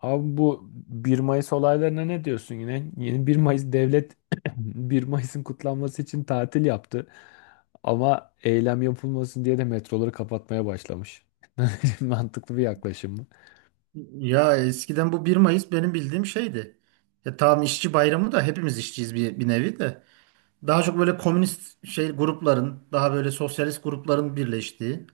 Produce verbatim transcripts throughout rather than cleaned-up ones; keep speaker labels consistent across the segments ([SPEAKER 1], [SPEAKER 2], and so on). [SPEAKER 1] Abi bu bir Mayıs olaylarına ne diyorsun yine? Yeni bir Mayıs devlet bir Mayıs'ın kutlanması için tatil yaptı. Ama eylem yapılmasın diye de metroları kapatmaya başlamış. Mantıklı bir yaklaşım mı?
[SPEAKER 2] Ya eskiden bu bir Mayıs benim bildiğim şeydi. Ya tamam, işçi bayramı da hepimiz işçiyiz bir, bir nevi de. Daha çok böyle komünist şey grupların, daha böyle sosyalist grupların birleştiği,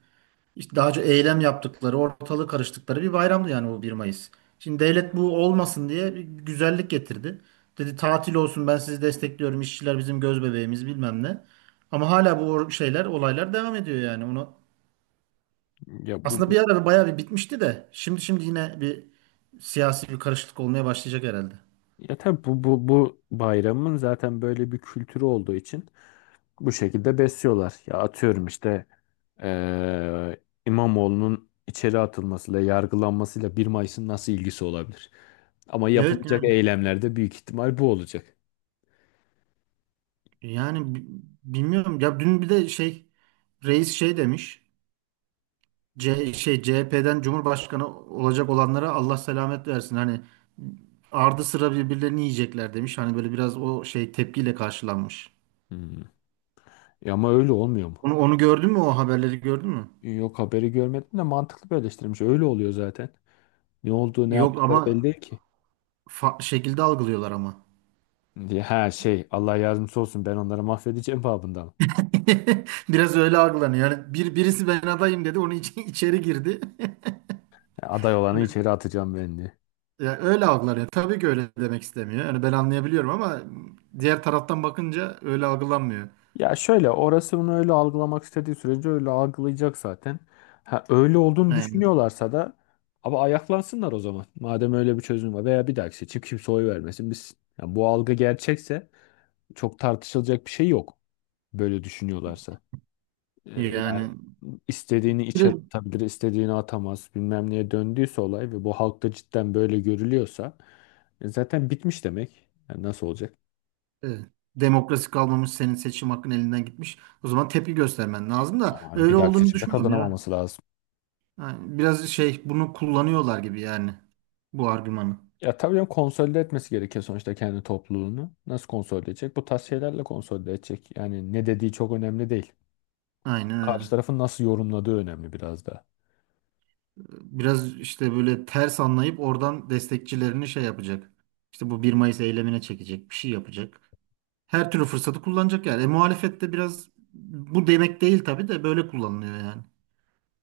[SPEAKER 2] işte daha çok eylem yaptıkları, ortalığı karıştıkları bir bayramdı yani bu bir Mayıs. Şimdi devlet bu olmasın diye bir güzellik getirdi. Dedi tatil olsun, ben sizi destekliyorum, işçiler bizim göz bebeğimiz bilmem ne. Ama hala bu or- şeyler, olaylar devam ediyor yani. Ona
[SPEAKER 1] Ya bu,
[SPEAKER 2] aslında bir
[SPEAKER 1] bu
[SPEAKER 2] ara bayağı bir bitmişti de şimdi şimdi yine bir siyasi bir karışıklık olmaya başlayacak herhalde.
[SPEAKER 1] ya tabii bu, bu bu bayramın zaten böyle bir kültürü olduğu için bu şekilde besliyorlar. Ya atıyorum işte eee İmamoğlu'nun içeri atılmasıyla, yargılanmasıyla bir Mayıs'ın nasıl ilgisi olabilir? Ama
[SPEAKER 2] Evet,
[SPEAKER 1] yapılacak
[SPEAKER 2] yani,
[SPEAKER 1] eylemlerde büyük ihtimal bu olacak.
[SPEAKER 2] yani bi- bilmiyorum ya, dün bir de şey, reis şey demiş. C şey C H P'den Cumhurbaşkanı olacak olanlara Allah selamet versin. Hani ardı sıra birbirlerini yiyecekler demiş. Hani böyle biraz o şey tepkiyle karşılanmış.
[SPEAKER 1] Hmm. Ya ama öyle olmuyor mu?
[SPEAKER 2] Onu onu gördün mü, o haberleri gördün mü?
[SPEAKER 1] Yok, haberi görmedim de mantıklı bir eleştirmiş. Öyle oluyor zaten. Ne olduğu ne
[SPEAKER 2] Yok
[SPEAKER 1] yaptıkları belli
[SPEAKER 2] ama
[SPEAKER 1] değil ki.
[SPEAKER 2] farklı şekilde algılıyorlar ama.
[SPEAKER 1] Diye, ha şey, Allah yardımcısı olsun, ben onları mahvedeceğim babından.
[SPEAKER 2] Biraz öyle algılanıyor. Yani bir, birisi ben adayım dedi. Onun için içeri girdi.
[SPEAKER 1] Aday olanı
[SPEAKER 2] Yani,
[SPEAKER 1] içeri atacağım ben diye.
[SPEAKER 2] ya öyle algılanıyor. Tabii ki öyle demek istemiyor. Yani ben anlayabiliyorum ama diğer taraftan bakınca öyle algılanmıyor.
[SPEAKER 1] Ya şöyle, orası bunu öyle algılamak istediği sürece öyle algılayacak zaten. Ha, öyle olduğunu
[SPEAKER 2] Yani,
[SPEAKER 1] düşünüyorlarsa da ama ayaklansınlar o zaman. Madem öyle bir çözüm var veya bir dahaki seçim kimse oy vermesin biz. Ya bu algı gerçekse çok tartışılacak bir şey yok. Böyle düşünüyorlarsa. Ee, yani
[SPEAKER 2] yani
[SPEAKER 1] istediğini içe
[SPEAKER 2] bir-
[SPEAKER 1] atabilir, istediğini atamaz. Bilmem neye döndüyse olay ve bu halkta cidden böyle görülüyorsa e, zaten bitmiş demek. Yani nasıl olacak?
[SPEAKER 2] evet, demokrasi kalmamış, senin seçim hakkın elinden gitmiş. O zaman tepki göstermen lazım da
[SPEAKER 1] Yani bir
[SPEAKER 2] öyle
[SPEAKER 1] dahaki
[SPEAKER 2] olduğunu
[SPEAKER 1] seçimde
[SPEAKER 2] düşünmüyorum ya.
[SPEAKER 1] kazanamaması lazım.
[SPEAKER 2] Yani biraz şey bunu kullanıyorlar gibi yani, bu argümanı.
[SPEAKER 1] Ya tabii canım, konsolide etmesi gerekiyor sonuçta kendi topluluğunu. Nasıl konsolide edecek? Bu tarz şeylerle konsolide edecek. Yani ne dediği çok önemli değil.
[SPEAKER 2] Aynen
[SPEAKER 1] Karşı
[SPEAKER 2] öyle.
[SPEAKER 1] tarafın nasıl yorumladığı önemli biraz da.
[SPEAKER 2] Biraz işte böyle ters anlayıp oradan destekçilerini şey yapacak. İşte bu bir Mayıs eylemine çekecek, bir şey yapacak. Her türlü fırsatı kullanacak yani. E, muhalefet de biraz bu demek değil tabii de böyle kullanılıyor yani.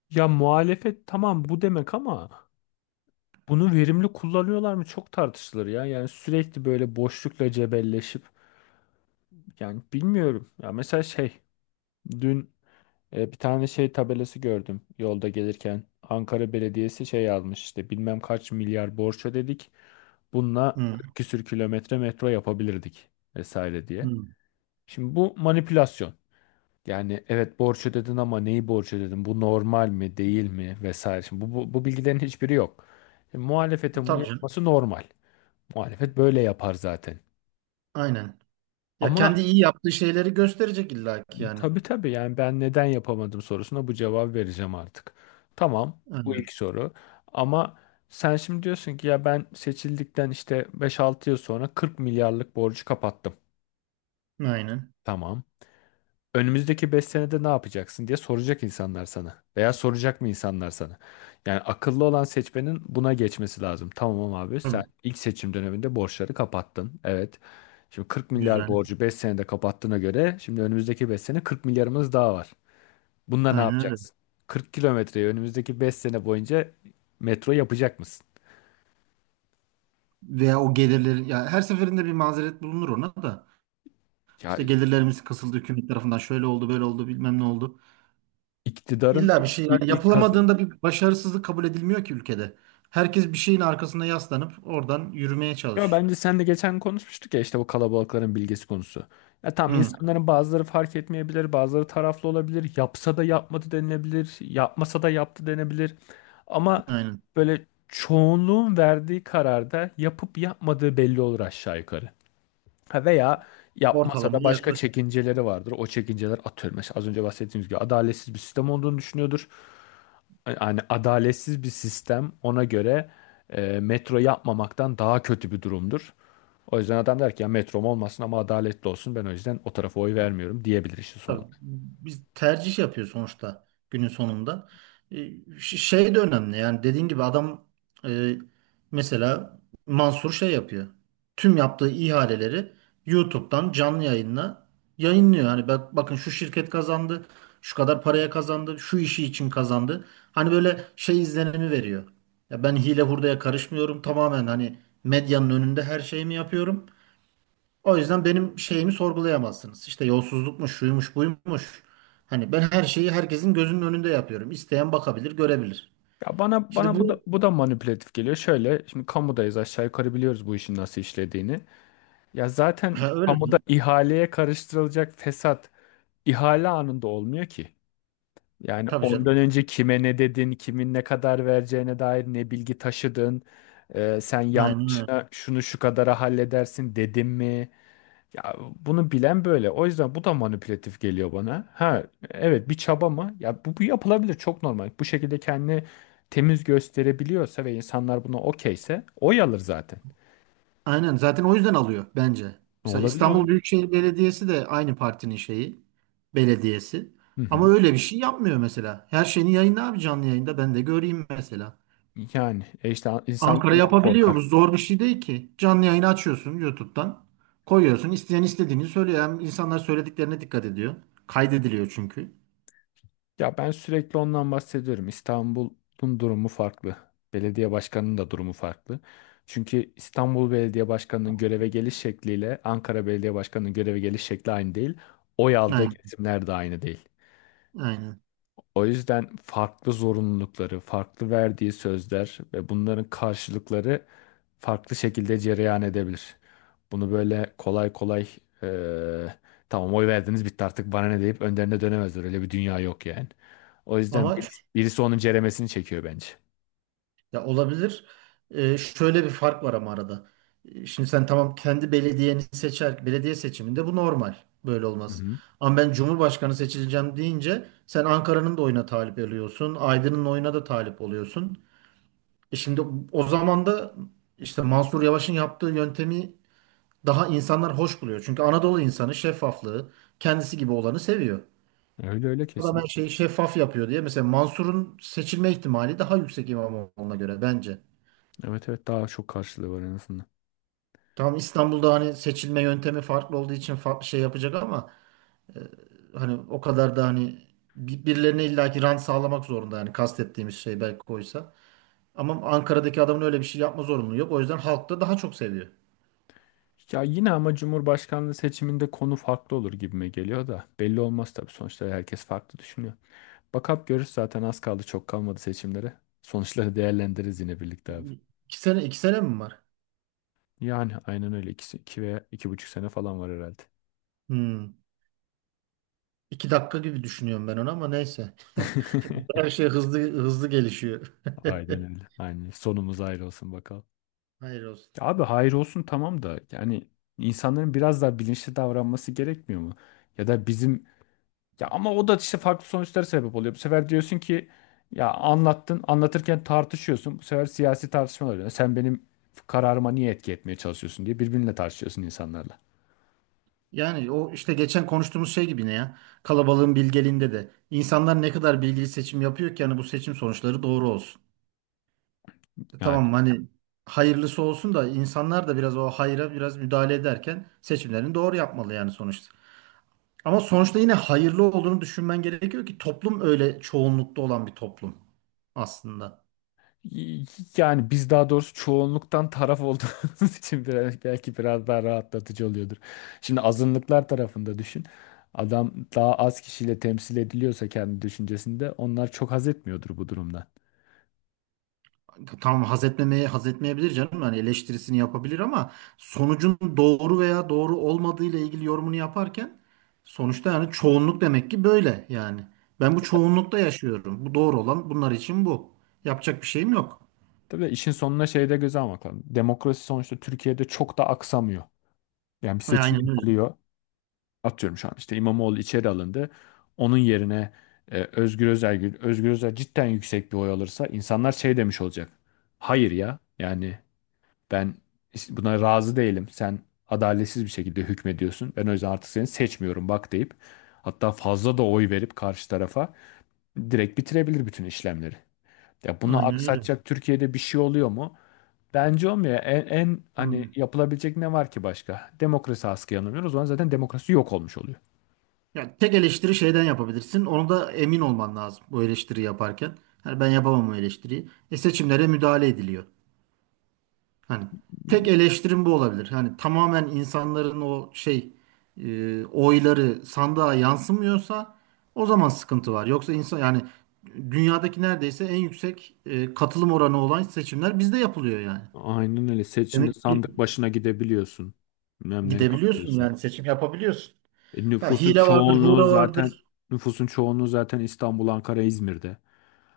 [SPEAKER 1] Ya muhalefet, tamam bu demek, ama bunu verimli kullanıyorlar mı çok tartışılır ya. Yani sürekli böyle boşlukla cebelleşip. Yani bilmiyorum. Ya mesela şey, dün e, bir tane şey tabelası gördüm yolda gelirken. Ankara Belediyesi şey almış, işte bilmem kaç milyar borç ödedik. Bununla
[SPEAKER 2] Hı,
[SPEAKER 1] kırk küsür kilometre metro yapabilirdik vesaire diye.
[SPEAKER 2] hı.
[SPEAKER 1] Şimdi bu manipülasyon. Yani evet, borç ödedin, ama neyi borç ödedin? Bu normal mi değil mi vesaire. Şimdi bu, bu, bu bilgilerin hiçbiri yok. Şimdi muhalefetin bunu
[SPEAKER 2] Tabii canım.
[SPEAKER 1] yapması normal. Muhalefet böyle yapar zaten.
[SPEAKER 2] Aynen. Ya
[SPEAKER 1] Ama
[SPEAKER 2] kendi iyi yaptığı şeyleri gösterecek illaki yani.
[SPEAKER 1] Tabii tabii, yani ben neden yapamadım sorusuna bu cevabı vereceğim artık. Tamam, bu
[SPEAKER 2] Aynen.
[SPEAKER 1] ilk soru ama sen şimdi diyorsun ki ya, ben seçildikten işte beş altı yıl sonra kırk milyarlık borcu kapattım.
[SPEAKER 2] Aynen.
[SPEAKER 1] Tamam. Önümüzdeki beş senede ne yapacaksın diye soracak insanlar sana. Veya soracak mı insanlar sana? Yani akıllı olan seçmenin buna geçmesi lazım. Tamam abi, sen
[SPEAKER 2] Tabii.
[SPEAKER 1] ilk seçim döneminde borçları kapattın. Evet. Şimdi kırk milyar
[SPEAKER 2] Güzel.
[SPEAKER 1] borcu beş senede kapattığına göre şimdi önümüzdeki beş sene kırk milyarımız daha var. Bununla ne
[SPEAKER 2] Aynen öyle.
[SPEAKER 1] yapacaksın? kırk kilometreyi önümüzdeki beş sene boyunca metro yapacak mısın?
[SPEAKER 2] Veya o gelirlerin ya, her seferinde bir mazeret bulunur ona da.
[SPEAKER 1] Ya
[SPEAKER 2] İşte gelirlerimiz kısıldı hükümet tarafından, şöyle oldu, böyle oldu, bilmem ne oldu.
[SPEAKER 1] iktidarın
[SPEAKER 2] İlla bir
[SPEAKER 1] ilk,
[SPEAKER 2] şey
[SPEAKER 1] ilk,
[SPEAKER 2] yani
[SPEAKER 1] ilk kazı-
[SPEAKER 2] yapılamadığında bir başarısızlık kabul edilmiyor ki ülkede. Herkes bir şeyin arkasına yaslanıp oradan yürümeye
[SPEAKER 1] Ya
[SPEAKER 2] çalış.
[SPEAKER 1] bence sen de geçen konuşmuştuk ya, işte bu kalabalıkların bilgesi konusu. Ya tamam,
[SPEAKER 2] Hı,
[SPEAKER 1] insanların bazıları fark etmeyebilir, bazıları taraflı olabilir. Yapsa da yapmadı denilebilir, yapmasa da yaptı denebilir. Ama
[SPEAKER 2] aynen.
[SPEAKER 1] böyle çoğunluğun verdiği kararda yapıp yapmadığı belli olur aşağı yukarı. Ha, Veya yapmasa da
[SPEAKER 2] Ortalamaya
[SPEAKER 1] başka
[SPEAKER 2] yaklaş.
[SPEAKER 1] çekinceleri vardır. O çekinceler, atıyorum. Mesela az önce bahsettiğimiz gibi adaletsiz bir sistem olduğunu düşünüyordur. Yani adaletsiz bir sistem ona göre e, metro yapmamaktan daha kötü bir durumdur. O yüzden adam der ki ya, metrom olmasın ama adaletli olsun. Ben o yüzden o tarafa oy vermiyorum diyebilir işin
[SPEAKER 2] Tabii,
[SPEAKER 1] sonunda.
[SPEAKER 2] biz tercih yapıyor sonuçta günün sonunda. E, ş- Şey de önemli, yani dediğin gibi adam, e, mesela Mansur şey yapıyor. Tüm yaptığı ihaleleri YouTube'dan canlı yayınla yayınlıyor. Hani bak, bakın şu şirket kazandı, şu kadar paraya kazandı, şu işi için kazandı. Hani böyle şey izlenimi veriyor. Ya, ben hile hurdaya karışmıyorum. Tamamen hani medyanın önünde her şeyimi yapıyorum. O yüzden benim şeyimi sorgulayamazsınız. İşte yolsuzlukmuş, şuymuş, buymuş. Hani ben her şeyi herkesin gözünün önünde yapıyorum. İsteyen bakabilir, görebilir.
[SPEAKER 1] Ya bana
[SPEAKER 2] Şimdi
[SPEAKER 1] bana bu
[SPEAKER 2] bu,
[SPEAKER 1] da bu da manipülatif geliyor. Şöyle şimdi kamudayız, aşağı yukarı biliyoruz bu işin nasıl işlediğini. Ya zaten
[SPEAKER 2] ha, öyle,
[SPEAKER 1] kamuda ihaleye karıştırılacak fesat ihale anında olmuyor ki. Yani
[SPEAKER 2] tabii canım.
[SPEAKER 1] ondan önce kime ne dedin, kimin ne kadar vereceğine dair ne bilgi taşıdın, e, sen
[SPEAKER 2] Aynen öyle.
[SPEAKER 1] yanlışına şunu şu kadara halledersin dedim mi? Ya bunu bilen böyle. O yüzden bu da manipülatif geliyor bana. Ha, evet, bir çaba mı? Ya bu, bu yapılabilir, çok normal. Bu şekilde kendini temiz gösterebiliyorsa ve insanlar buna okeyse oy alır zaten.
[SPEAKER 2] Aynen, zaten o yüzden alıyor bence. Mesela
[SPEAKER 1] Olabilir,
[SPEAKER 2] İstanbul
[SPEAKER 1] olabilir.
[SPEAKER 2] Büyükşehir Belediyesi de aynı partinin şeyi, belediyesi.
[SPEAKER 1] Hı
[SPEAKER 2] Ama
[SPEAKER 1] hı.
[SPEAKER 2] öyle bir şey yapmıyor mesela. Her şeyini yayınla abi, canlı yayında ben de göreyim mesela.
[SPEAKER 1] Yani e işte insanlar
[SPEAKER 2] Ankara
[SPEAKER 1] ondan
[SPEAKER 2] yapabiliyor. Bu
[SPEAKER 1] korkar.
[SPEAKER 2] zor bir şey değil ki. Canlı yayını açıyorsun YouTube'dan. Koyuyorsun. İsteyen istediğini söylüyor. Hem insanlar söylediklerine dikkat ediyor. Kaydediliyor çünkü.
[SPEAKER 1] Ya ben sürekli ondan bahsediyorum. İstanbul'un durumu farklı. Belediye başkanının da durumu farklı. Çünkü İstanbul Belediye Başkanı'nın göreve geliş şekliyle Ankara Belediye Başkanı'nın göreve geliş şekli aynı değil. Oy aldığı
[SPEAKER 2] Aynen.
[SPEAKER 1] kesimler de aynı değil.
[SPEAKER 2] Aynen.
[SPEAKER 1] O yüzden farklı zorunlulukları, farklı verdiği sözler ve bunların karşılıkları farklı şekilde cereyan edebilir. Bunu böyle kolay kolay eee, tamam oy verdiniz, bitti artık, bana ne deyip önderine dönemezler. Öyle bir dünya yok yani. O yüzden
[SPEAKER 2] Ama ş-
[SPEAKER 1] birisi, birisi onun ceremesini çekiyor bence.
[SPEAKER 2] ya olabilir. Ee, şöyle bir fark var ama arada. Ee, Şimdi sen, tamam, kendi belediyeni seçer. Belediye seçiminde bu normal. Böyle
[SPEAKER 1] Hı
[SPEAKER 2] olmaz.
[SPEAKER 1] hı.
[SPEAKER 2] Ama ben Cumhurbaşkanı seçileceğim deyince sen Ankara'nın da oyuna talip oluyorsun. Aydın'ın oyuna da talip oluyorsun. E şimdi, o zaman da işte Mansur Yavaş'ın yaptığı yöntemi daha insanlar hoş buluyor. Çünkü Anadolu insanı şeffaflığı, kendisi gibi olanı seviyor.
[SPEAKER 1] Öyle öyle,
[SPEAKER 2] Adam her
[SPEAKER 1] kesin.
[SPEAKER 2] şeyi şeffaf yapıyor diye. Mesela Mansur'un seçilme ihtimali daha yüksek İmamoğlu'na göre bence.
[SPEAKER 1] Evet evet, daha çok karşılığı var en azından.
[SPEAKER 2] Tamam, İstanbul'da hani seçilme yöntemi farklı olduğu için farklı şey yapacak ama hani o kadar da hani bir- birilerine illaki rant sağlamak zorunda, yani kastettiğimiz şey belki koysa. Ama Ankara'daki adamın öyle bir şey yapma zorunluluğu yok. O yüzden halk da daha çok seviyor.
[SPEAKER 1] Ya yine ama Cumhurbaşkanlığı seçiminde konu farklı olur gibime geliyor da belli olmaz tabii, sonuçta herkes farklı düşünüyor. Bakap görür zaten, az kaldı çok kalmadı seçimlere. Sonuçları değerlendiririz yine birlikte abi.
[SPEAKER 2] İki sene, iki sene mi var?
[SPEAKER 1] Yani aynen öyle. İki, iki veya iki buçuk sene falan var herhalde.
[SPEAKER 2] Hmm. İki dakika gibi düşünüyorum ben onu ama neyse. Her şey hızlı hızlı gelişiyor.
[SPEAKER 1] Aynen öyle. Aynen. Sonumuz hayır olsun bakalım.
[SPEAKER 2] Hayır olsun.
[SPEAKER 1] Ya abi,
[SPEAKER 2] Tamam.
[SPEAKER 1] hayır olsun tamam da yani insanların biraz daha bilinçli davranması gerekmiyor mu? Ya da bizim, ya ama o da işte farklı sonuçlara sebep oluyor. Bu sefer diyorsun ki ya, anlattın, anlatırken tartışıyorsun. Bu sefer siyasi tartışmalar oluyor. Sen benim kararıma niye etki etmeye çalışıyorsun diye birbirinle tartışıyorsun insanlarla.
[SPEAKER 2] Yani o, işte geçen konuştuğumuz şey gibi ne ya? Kalabalığın bilgeliğinde de. İnsanlar ne kadar bilgili seçim yapıyor ki, yani bu seçim sonuçları doğru olsun. E
[SPEAKER 1] Yani.
[SPEAKER 2] tamam, hani hayırlısı olsun da insanlar da biraz o hayra biraz müdahale ederken seçimlerini doğru yapmalı yani sonuçta. Ama sonuçta yine hayırlı olduğunu düşünmen gerekiyor ki, toplum öyle çoğunlukta olan bir toplum aslında.
[SPEAKER 1] Y- Yani biz, daha doğrusu çoğunluktan taraf olduğumuz için biraz, belki biraz daha rahatlatıcı oluyordur. Şimdi azınlıklar tarafında düşün. Adam daha az kişiyle temsil ediliyorsa kendi düşüncesinde, onlar çok haz etmiyordur bu durumdan.
[SPEAKER 2] Tamam, haz etmemeye haz etmeyebilir canım. Yani eleştirisini yapabilir ama sonucun doğru veya doğru olmadığı ile ilgili yorumunu yaparken sonuçta yani çoğunluk demek ki böyle yani. Ben bu çoğunlukta yaşıyorum. Bu doğru olan, bunlar için bu. Yapacak bir şeyim yok.
[SPEAKER 1] Tabii işin sonuna şey de, göze almak lazım. Demokrasi sonuçta Türkiye'de çok da aksamıyor. Yani bir
[SPEAKER 2] E,
[SPEAKER 1] seçim
[SPEAKER 2] aynen öyle.
[SPEAKER 1] yapılıyor. Atıyorum şu an işte İmamoğlu içeri alındı. Onun yerine e, Özgür Özel, Özgür Özel cidden yüksek bir oy alırsa insanlar şey demiş olacak. Hayır ya, yani ben işte buna razı değilim. Sen adaletsiz bir şekilde hükmediyorsun. Ben o yüzden artık seni seçmiyorum bak deyip hatta fazla da oy verip karşı tarafa direkt bitirebilir bütün işlemleri. Ya bunu
[SPEAKER 2] Aynen öyle.
[SPEAKER 1] aksatacak Türkiye'de bir şey oluyor mu? Bence olmuyor. En, en hani
[SPEAKER 2] Hmm.
[SPEAKER 1] yapılabilecek ne var ki başka? Demokrasi askıya alınıyor. O zaman zaten demokrasi yok olmuş oluyor.
[SPEAKER 2] Ya tek eleştiri şeyden yapabilirsin. Onu da emin olman lazım bu eleştiri yaparken. Yani ben yapamam o eleştiriyi. E seçimlere müdahale ediliyor. Hani tek eleştirim bu olabilir. Hani tamamen insanların o şey, e, oyları sandığa yansımıyorsa o zaman sıkıntı var. Yoksa insan yani dünyadaki neredeyse en yüksek e, katılım oranı olan seçimler bizde yapılıyor yani.
[SPEAKER 1] Aynen öyle. Seçimde
[SPEAKER 2] Demek ki
[SPEAKER 1] sandık başına gidebiliyorsun. Bilmem ne
[SPEAKER 2] gidebiliyorsun,
[SPEAKER 1] yapabiliyorsun.
[SPEAKER 2] yani seçim yapabiliyorsun.
[SPEAKER 1] E,
[SPEAKER 2] Ha,
[SPEAKER 1] nüfusun
[SPEAKER 2] hile vardır,
[SPEAKER 1] çoğunluğu
[SPEAKER 2] hura
[SPEAKER 1] zaten
[SPEAKER 2] vardır.
[SPEAKER 1] nüfusun çoğunluğu zaten İstanbul, Ankara, İzmir'de.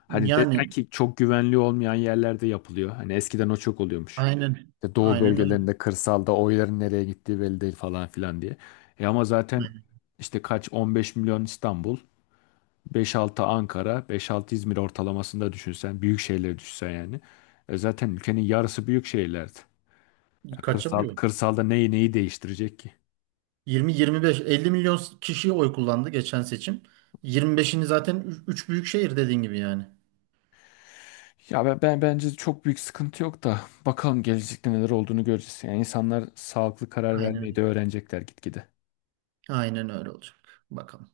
[SPEAKER 1] Hani
[SPEAKER 2] Yani
[SPEAKER 1] desen ki çok güvenli olmayan yerlerde yapılıyor. Hani eskiden o çok oluyormuş.
[SPEAKER 2] aynen,
[SPEAKER 1] İşte doğu
[SPEAKER 2] aynen öyle.
[SPEAKER 1] bölgelerinde, kırsalda oyların nereye gittiği belli değil falan filan diye. E ama zaten
[SPEAKER 2] Aynen.
[SPEAKER 1] işte kaç on beş milyon İstanbul, beş altı Ankara, beş altı İzmir ortalamasında düşünsen, büyük şehirleri düşünsen yani. E zaten ülkenin yarısı büyük şehirlerdi. Ya kırsal,
[SPEAKER 2] Kaçamıyor.
[SPEAKER 1] kırsalda neyi neyi değiştirecek ki?
[SPEAKER 2] yirmi, yirmi beş, elli milyon kişi oy kullandı geçen seçim. yirmi beşini zaten üç büyük şehir dediğin gibi yani.
[SPEAKER 1] Ya ben, ben bence çok büyük sıkıntı yok da bakalım gelecekte neler olduğunu göreceğiz. Yani insanlar sağlıklı karar
[SPEAKER 2] Aynen
[SPEAKER 1] vermeyi
[SPEAKER 2] öyle.
[SPEAKER 1] de öğrenecekler gitgide.
[SPEAKER 2] Aynen öyle olacak. Bakalım.